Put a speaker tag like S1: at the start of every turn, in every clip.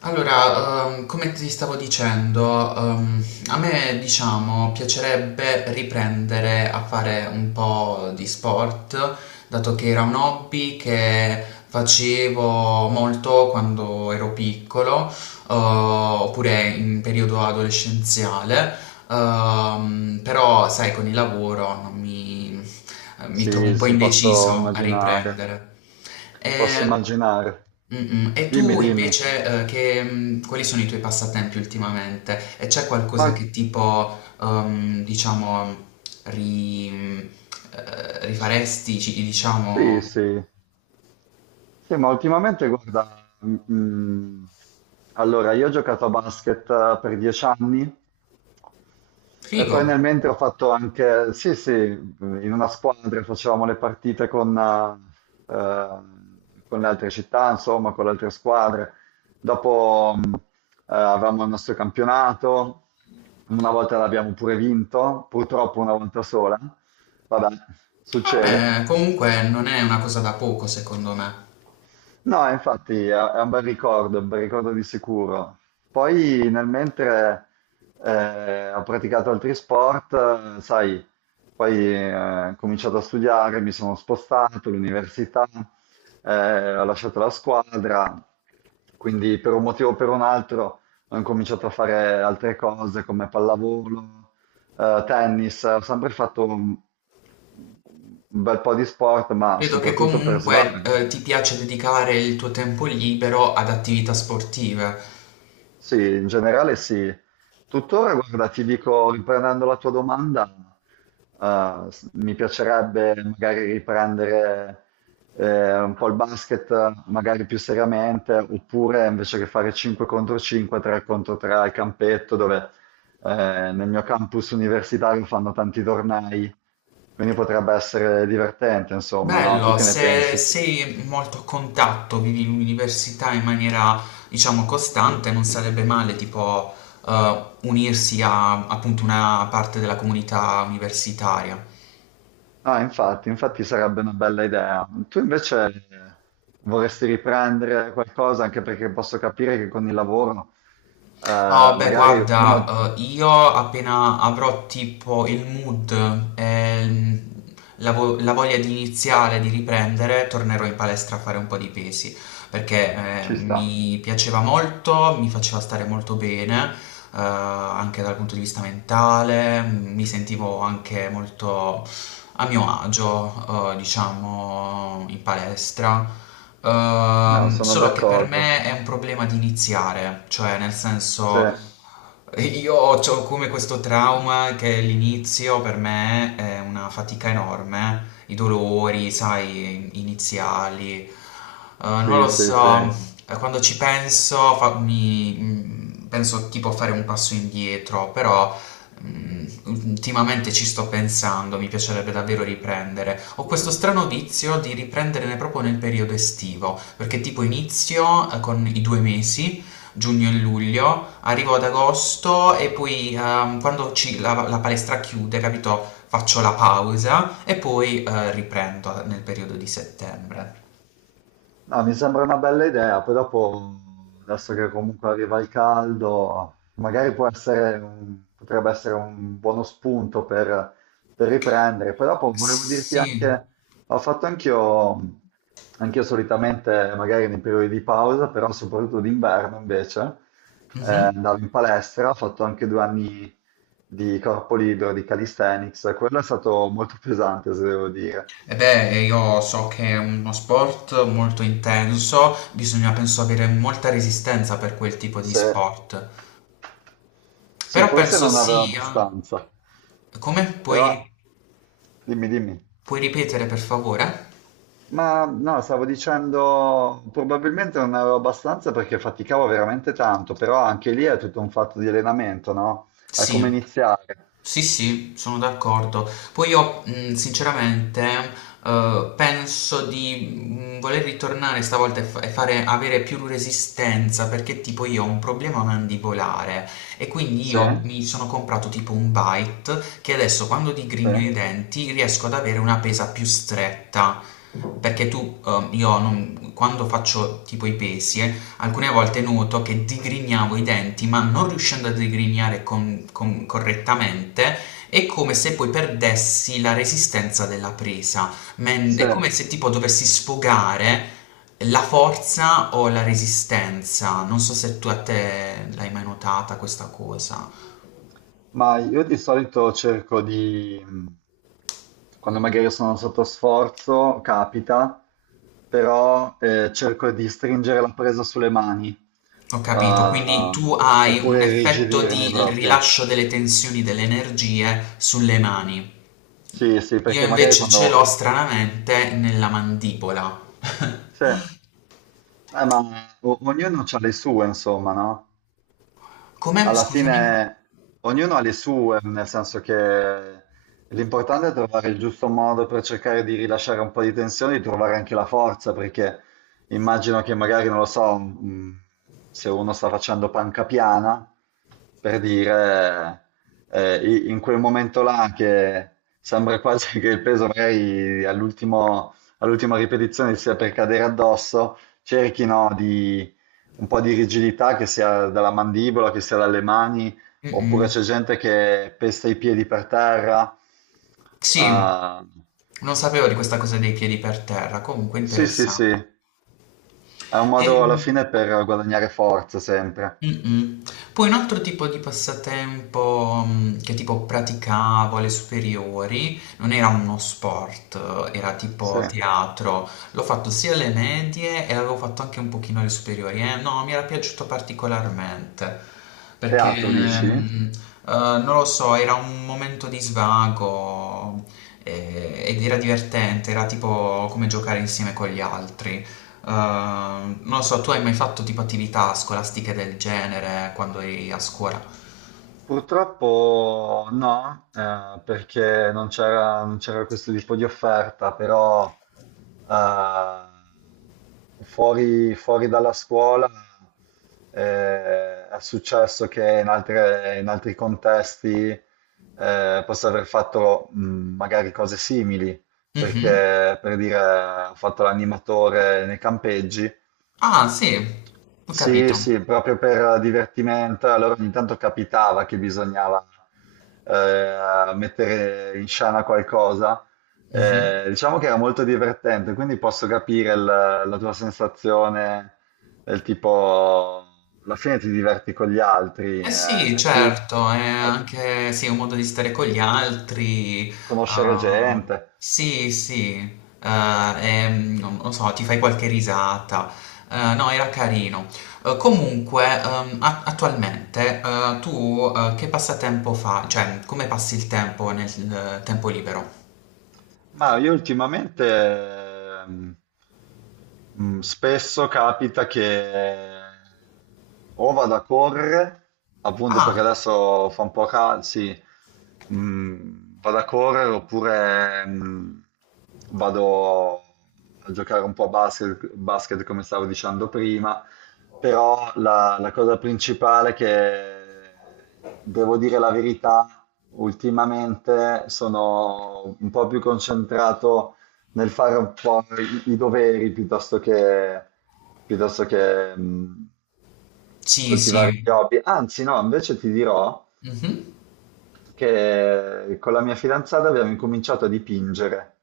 S1: Allora, come ti stavo dicendo, a me, diciamo, piacerebbe riprendere a fare un po' di sport, dato che era un hobby che facevo molto quando ero piccolo, oppure in periodo adolescenziale, però, sai, con il lavoro non mi, mi trovo un
S2: Sì,
S1: po'
S2: sì, posso
S1: indeciso a
S2: immaginare,
S1: riprendere. Ho
S2: posso
S1: capito.
S2: immaginare.
S1: Mm-mm. E
S2: Dimmi,
S1: tu
S2: dimmi,
S1: invece, quali sono i tuoi passatempi ultimamente? E c'è
S2: ma
S1: qualcosa che tipo, ri- rifaresti,
S2: sì,
S1: diciamo,
S2: sì, sì, ma ultimamente guarda, allora io ho giocato a basket per 10 anni. E poi
S1: figo?
S2: nel mentre ho fatto anche, sì, sì, in una squadra facevamo le partite eh, con le altre città, insomma, con le altre squadre. Dopo avevamo il nostro campionato, una volta l'abbiamo pure vinto, purtroppo una volta sola, vabbè, succede.
S1: Vabbè, comunque non è una cosa da poco, secondo me.
S2: No, infatti è un bel ricordo di sicuro. Poi nel mentre ho praticato altri sport, sai, poi ho cominciato a studiare, mi sono spostato all'università, ho lasciato la squadra, quindi per un motivo o per un altro ho incominciato a fare altre cose come pallavolo, tennis, ho sempre fatto un bel po' di sport, ma
S1: Credo che
S2: soprattutto per
S1: comunque,
S2: svago.
S1: ti
S2: No?
S1: piace dedicare il tuo tempo libero ad attività sportive.
S2: Sì, in generale sì. Tuttora, guarda, ti dico, riprendendo la tua domanda, mi piacerebbe magari riprendere un po' il basket, magari più seriamente, oppure invece che fare 5 contro 5, 3 contro 3 al campetto, dove eh, nel mio campus universitario fanno tanti tornei, quindi potrebbe essere divertente, insomma, no? Tu
S1: Bello,
S2: che ne
S1: se
S2: pensi?
S1: sei molto a contatto, vivi l'università in maniera, diciamo, costante, non sarebbe male, tipo, unirsi a appunto una parte della comunità universitaria.
S2: Ah, infatti, infatti sarebbe una bella idea. Tu invece vorresti riprendere qualcosa, anche perché posso capire che con il lavoro
S1: Oh, beh,
S2: magari uno
S1: guarda, io appena avrò tipo il mood e la voglia di iniziare, di riprendere, tornerò in palestra a fare un po' di pesi, perché
S2: ci sta.
S1: mi piaceva molto, mi faceva stare molto bene, anche dal punto di vista mentale, mi sentivo anche molto a mio agio, diciamo, in palestra.
S2: No, sono
S1: Solo che per
S2: d'accordo.
S1: me è un problema di iniziare, cioè nel
S2: Sì,
S1: senso io ho come questo trauma che l'inizio per me è una fatica enorme, i dolori, sai, iniziali. Non
S2: sì,
S1: lo
S2: sì,
S1: so.
S2: sì.
S1: Concordo. Quando ci penso, penso tipo a fare un passo indietro, però ultimamente ci sto pensando, mi piacerebbe davvero riprendere. Ho questo strano vizio di riprenderne proprio nel periodo estivo, perché tipo inizio con i due mesi, giugno e luglio. Arrivo ad agosto e poi quando la palestra chiude, capito, faccio la pausa e poi riprendo nel periodo di settembre.
S2: No, mi sembra una bella idea, poi dopo, adesso che comunque arriva il caldo, magari potrebbe essere un buono spunto per riprendere. Poi dopo volevo dirti
S1: Sì.
S2: anche, ho fatto anch'io, anch'io solitamente, magari nei periodi di pausa, però soprattutto d'inverno invece,
S1: Mhm.
S2: andavo in palestra, ho fatto anche 2 anni di corpo libero, di calisthenics, quello è stato molto pesante, se devo dire.
S1: E beh, io so che è uno sport molto intenso, bisogna penso avere molta resistenza per quel tipo di
S2: Se,
S1: sport.
S2: sì,
S1: Però
S2: forse
S1: penso
S2: non aveva
S1: sia...
S2: abbastanza,
S1: Come
S2: però
S1: puoi,
S2: dimmi, dimmi.
S1: puoi ripetere per favore?
S2: Ma no, stavo dicendo, probabilmente non avevo abbastanza perché faticavo veramente tanto, però anche lì è tutto un fatto di allenamento, no? È come
S1: Sì.
S2: iniziare.
S1: Sì, sì, sono d'accordo. Poi io, sinceramente, penso di voler ritornare stavolta e fare, avere più resistenza perché tipo io ho un problema mandibolare e quindi io
S2: Sì,
S1: mi sono comprato tipo un bite che adesso quando
S2: sì,
S1: digrigno i denti riesco ad avere una pesa più stretta. Perché tu, io non- quando faccio tipo i pesi, alcune volte noto che digrignavo i denti, ma non riuscendo a digrignare correttamente, è come se poi perdessi la resistenza della presa.
S2: sì.
S1: È come se tipo dovessi sfogare la forza o la resistenza. Non so se tu a te l'hai mai notata questa cosa.
S2: Ma io di solito cerco di, quando magari sono sotto sforzo, capita, però cerco di stringere la presa sulle mani,
S1: Ho capito, quindi
S2: eh,
S1: tu hai un
S2: oppure
S1: effetto
S2: irrigidirmi
S1: di
S2: proprio.
S1: rilascio delle tensioni, delle energie sulle mani.
S2: Sì, sì,
S1: Io
S2: perché magari
S1: invece ce
S2: quando...
S1: l'ho stranamente nella mandibola.
S2: Sì, eh, ma ognuno ha le sue, insomma, no?
S1: Come?
S2: Alla
S1: Scusami?
S2: fine ognuno ha le sue, nel senso che l'importante è trovare il giusto modo per cercare di rilasciare un po' di tensione, di trovare anche la forza, perché immagino che magari, non lo so, se uno sta facendo panca piana, per dire, in quel momento là che sembra quasi che il peso magari all'ultima ripetizione sia per cadere addosso, cerchino un po' di rigidità, che sia dalla mandibola, che sia dalle mani, oppure
S1: Mm-mm.
S2: c'è gente che pesta i piedi per terra.
S1: Sì,
S2: Ah,
S1: non sapevo di questa cosa dei piedi per terra, comunque
S2: sì, sì, sì,
S1: interessante.
S2: è un modo alla
S1: Ehm.
S2: fine per guadagnare forza sempre.
S1: Mh-mh. Poi un altro tipo di passatempo, che tipo praticavo alle superiori, non era uno sport, era
S2: Sì.
S1: tipo teatro. L'ho fatto sia alle medie e l'avevo fatto anche un pochino alle superiori e no, mi era piaciuto particolarmente perché...
S2: Teatro, dici?
S1: Mhmm, non lo so, era un momento di svago, ed era divertente, era tipo come giocare insieme con gli altri. Uh, non lo so, tu hai mai fatto tipo attività scolastiche del genere quando eri a scuola?
S2: Purtroppo no, perché non c'era questo tipo di offerta, però fuori dalla scuola è successo che in altri contesti possa aver fatto magari cose simili,
S1: Mhm.
S2: perché per dire ho fatto l'animatore nei campeggi
S1: Ah, sì, ho
S2: sì,
S1: capito.
S2: sì, proprio per divertimento. Allora ogni tanto capitava che bisognava mettere in scena qualcosa.
S1: Mhm.
S2: Diciamo che era molto divertente, quindi posso capire la tua sensazione del tipo, alla fine ti diverti con gli altri,
S1: Eh
S2: eh,
S1: sì,
S2: è più
S1: certo, è
S2: è
S1: anche sì, un modo di stare con gli altri.
S2: conoscere
S1: Ah,
S2: gente.
S1: sì, sì, eh, non lo so, ti fai qualche risata. No, era carino. Comunque, attualmente, tu che passatempo fai? Cioè, come passi il tempo nel tempo libero?
S2: Ma io ultimamente ehm, spesso capita che o vado a correre, appunto perché
S1: Ah,
S2: adesso fa un po' caldo, sì, vado a correre oppure vado a giocare un po' a basket, come stavo dicendo prima, però la cosa principale che devo dire la verità, ultimamente sono un po' più concentrato nel fare un po' i doveri piuttosto che, piuttosto che mh,
S1: sì,
S2: coltivare gli
S1: sì.
S2: hobby. Anzi, no, invece ti dirò
S1: Mh-mh.
S2: che con la mia fidanzata abbiamo incominciato a dipingere.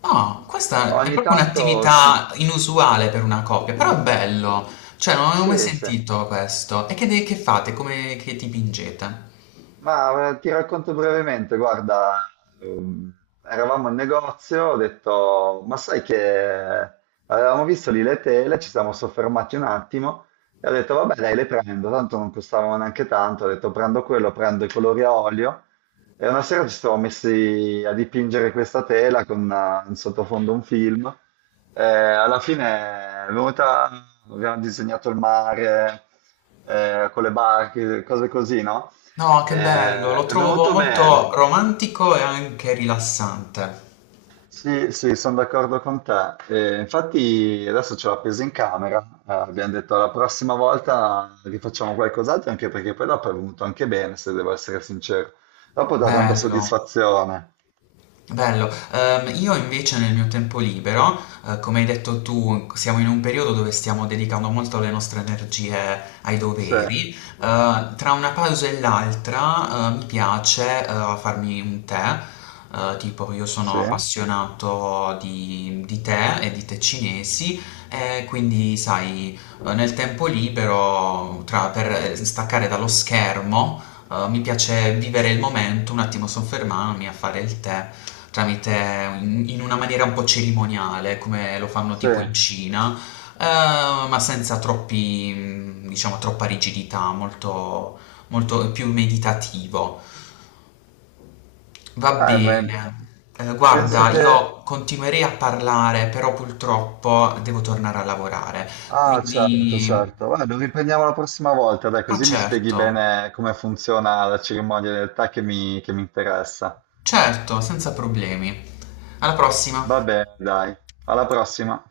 S1: No, questa è
S2: Ogni
S1: proprio
S2: tanto sì,
S1: un'attività inusuale per una coppia, però è bello. Cioè, non avevo mai
S2: sì, sì.
S1: sentito questo. E che fate? Come che dipingete?
S2: Ma ti racconto brevemente, guarda, ehm, eravamo in negozio, ho detto, ma sai che eh, avevamo visto lì le tele, ci siamo soffermati un attimo e ho detto, vabbè, dai, le prendo, tanto non costavano neanche tanto, ho detto, prendo quello, prendo i colori a olio e una sera ci siamo messi a dipingere questa tela con in sottofondo un film. Alla fine è venuta, abbiamo disegnato il mare con le barche, cose così, no?
S1: No, che bello, lo
S2: È
S1: trovo
S2: venuto
S1: molto
S2: bene.
S1: romantico e anche rilassante.
S2: Sì, sì, sono d'accordo con te. E infatti adesso ce l'ho appesa in camera. Abbiamo detto la prossima volta rifacciamo qualcos'altro, anche perché poi dopo è venuto anche bene, se devo essere sincero. Dopo dà tanta
S1: Bello.
S2: soddisfazione.
S1: Bello. Io invece nel mio tempo libero, come hai detto tu, siamo in un periodo dove stiamo dedicando molto le nostre energie ai
S2: Sì,
S1: doveri. Tra una pausa e l'altra, mi piace, farmi un tè. Tipo io
S2: sì,
S1: sono appassionato di tè e di tè cinesi, e quindi sai, nel tempo libero, per staccare dallo schermo, mi piace vivere il momento, un attimo soffermarmi a fare il tè tramite in una maniera un po' cerimoniale, come lo fanno
S2: sì.
S1: tipo in Cina, ma senza troppi, diciamo, troppa rigidità, molto, molto più meditativo. Va
S2: Ma
S1: bene.
S2: penso
S1: Guarda,
S2: che...
S1: io continuerei a parlare, però purtroppo devo tornare a lavorare.
S2: Ah, certo,
S1: Quindi,
S2: certo. Vabbè, lo riprendiamo la prossima volta, dai,
S1: ma
S2: così mi spieghi
S1: certo,
S2: bene come funziona la cerimonia del tè che mi interessa.
S1: certo, senza problemi. Alla prossima.
S2: Va bene, dai, alla prossima!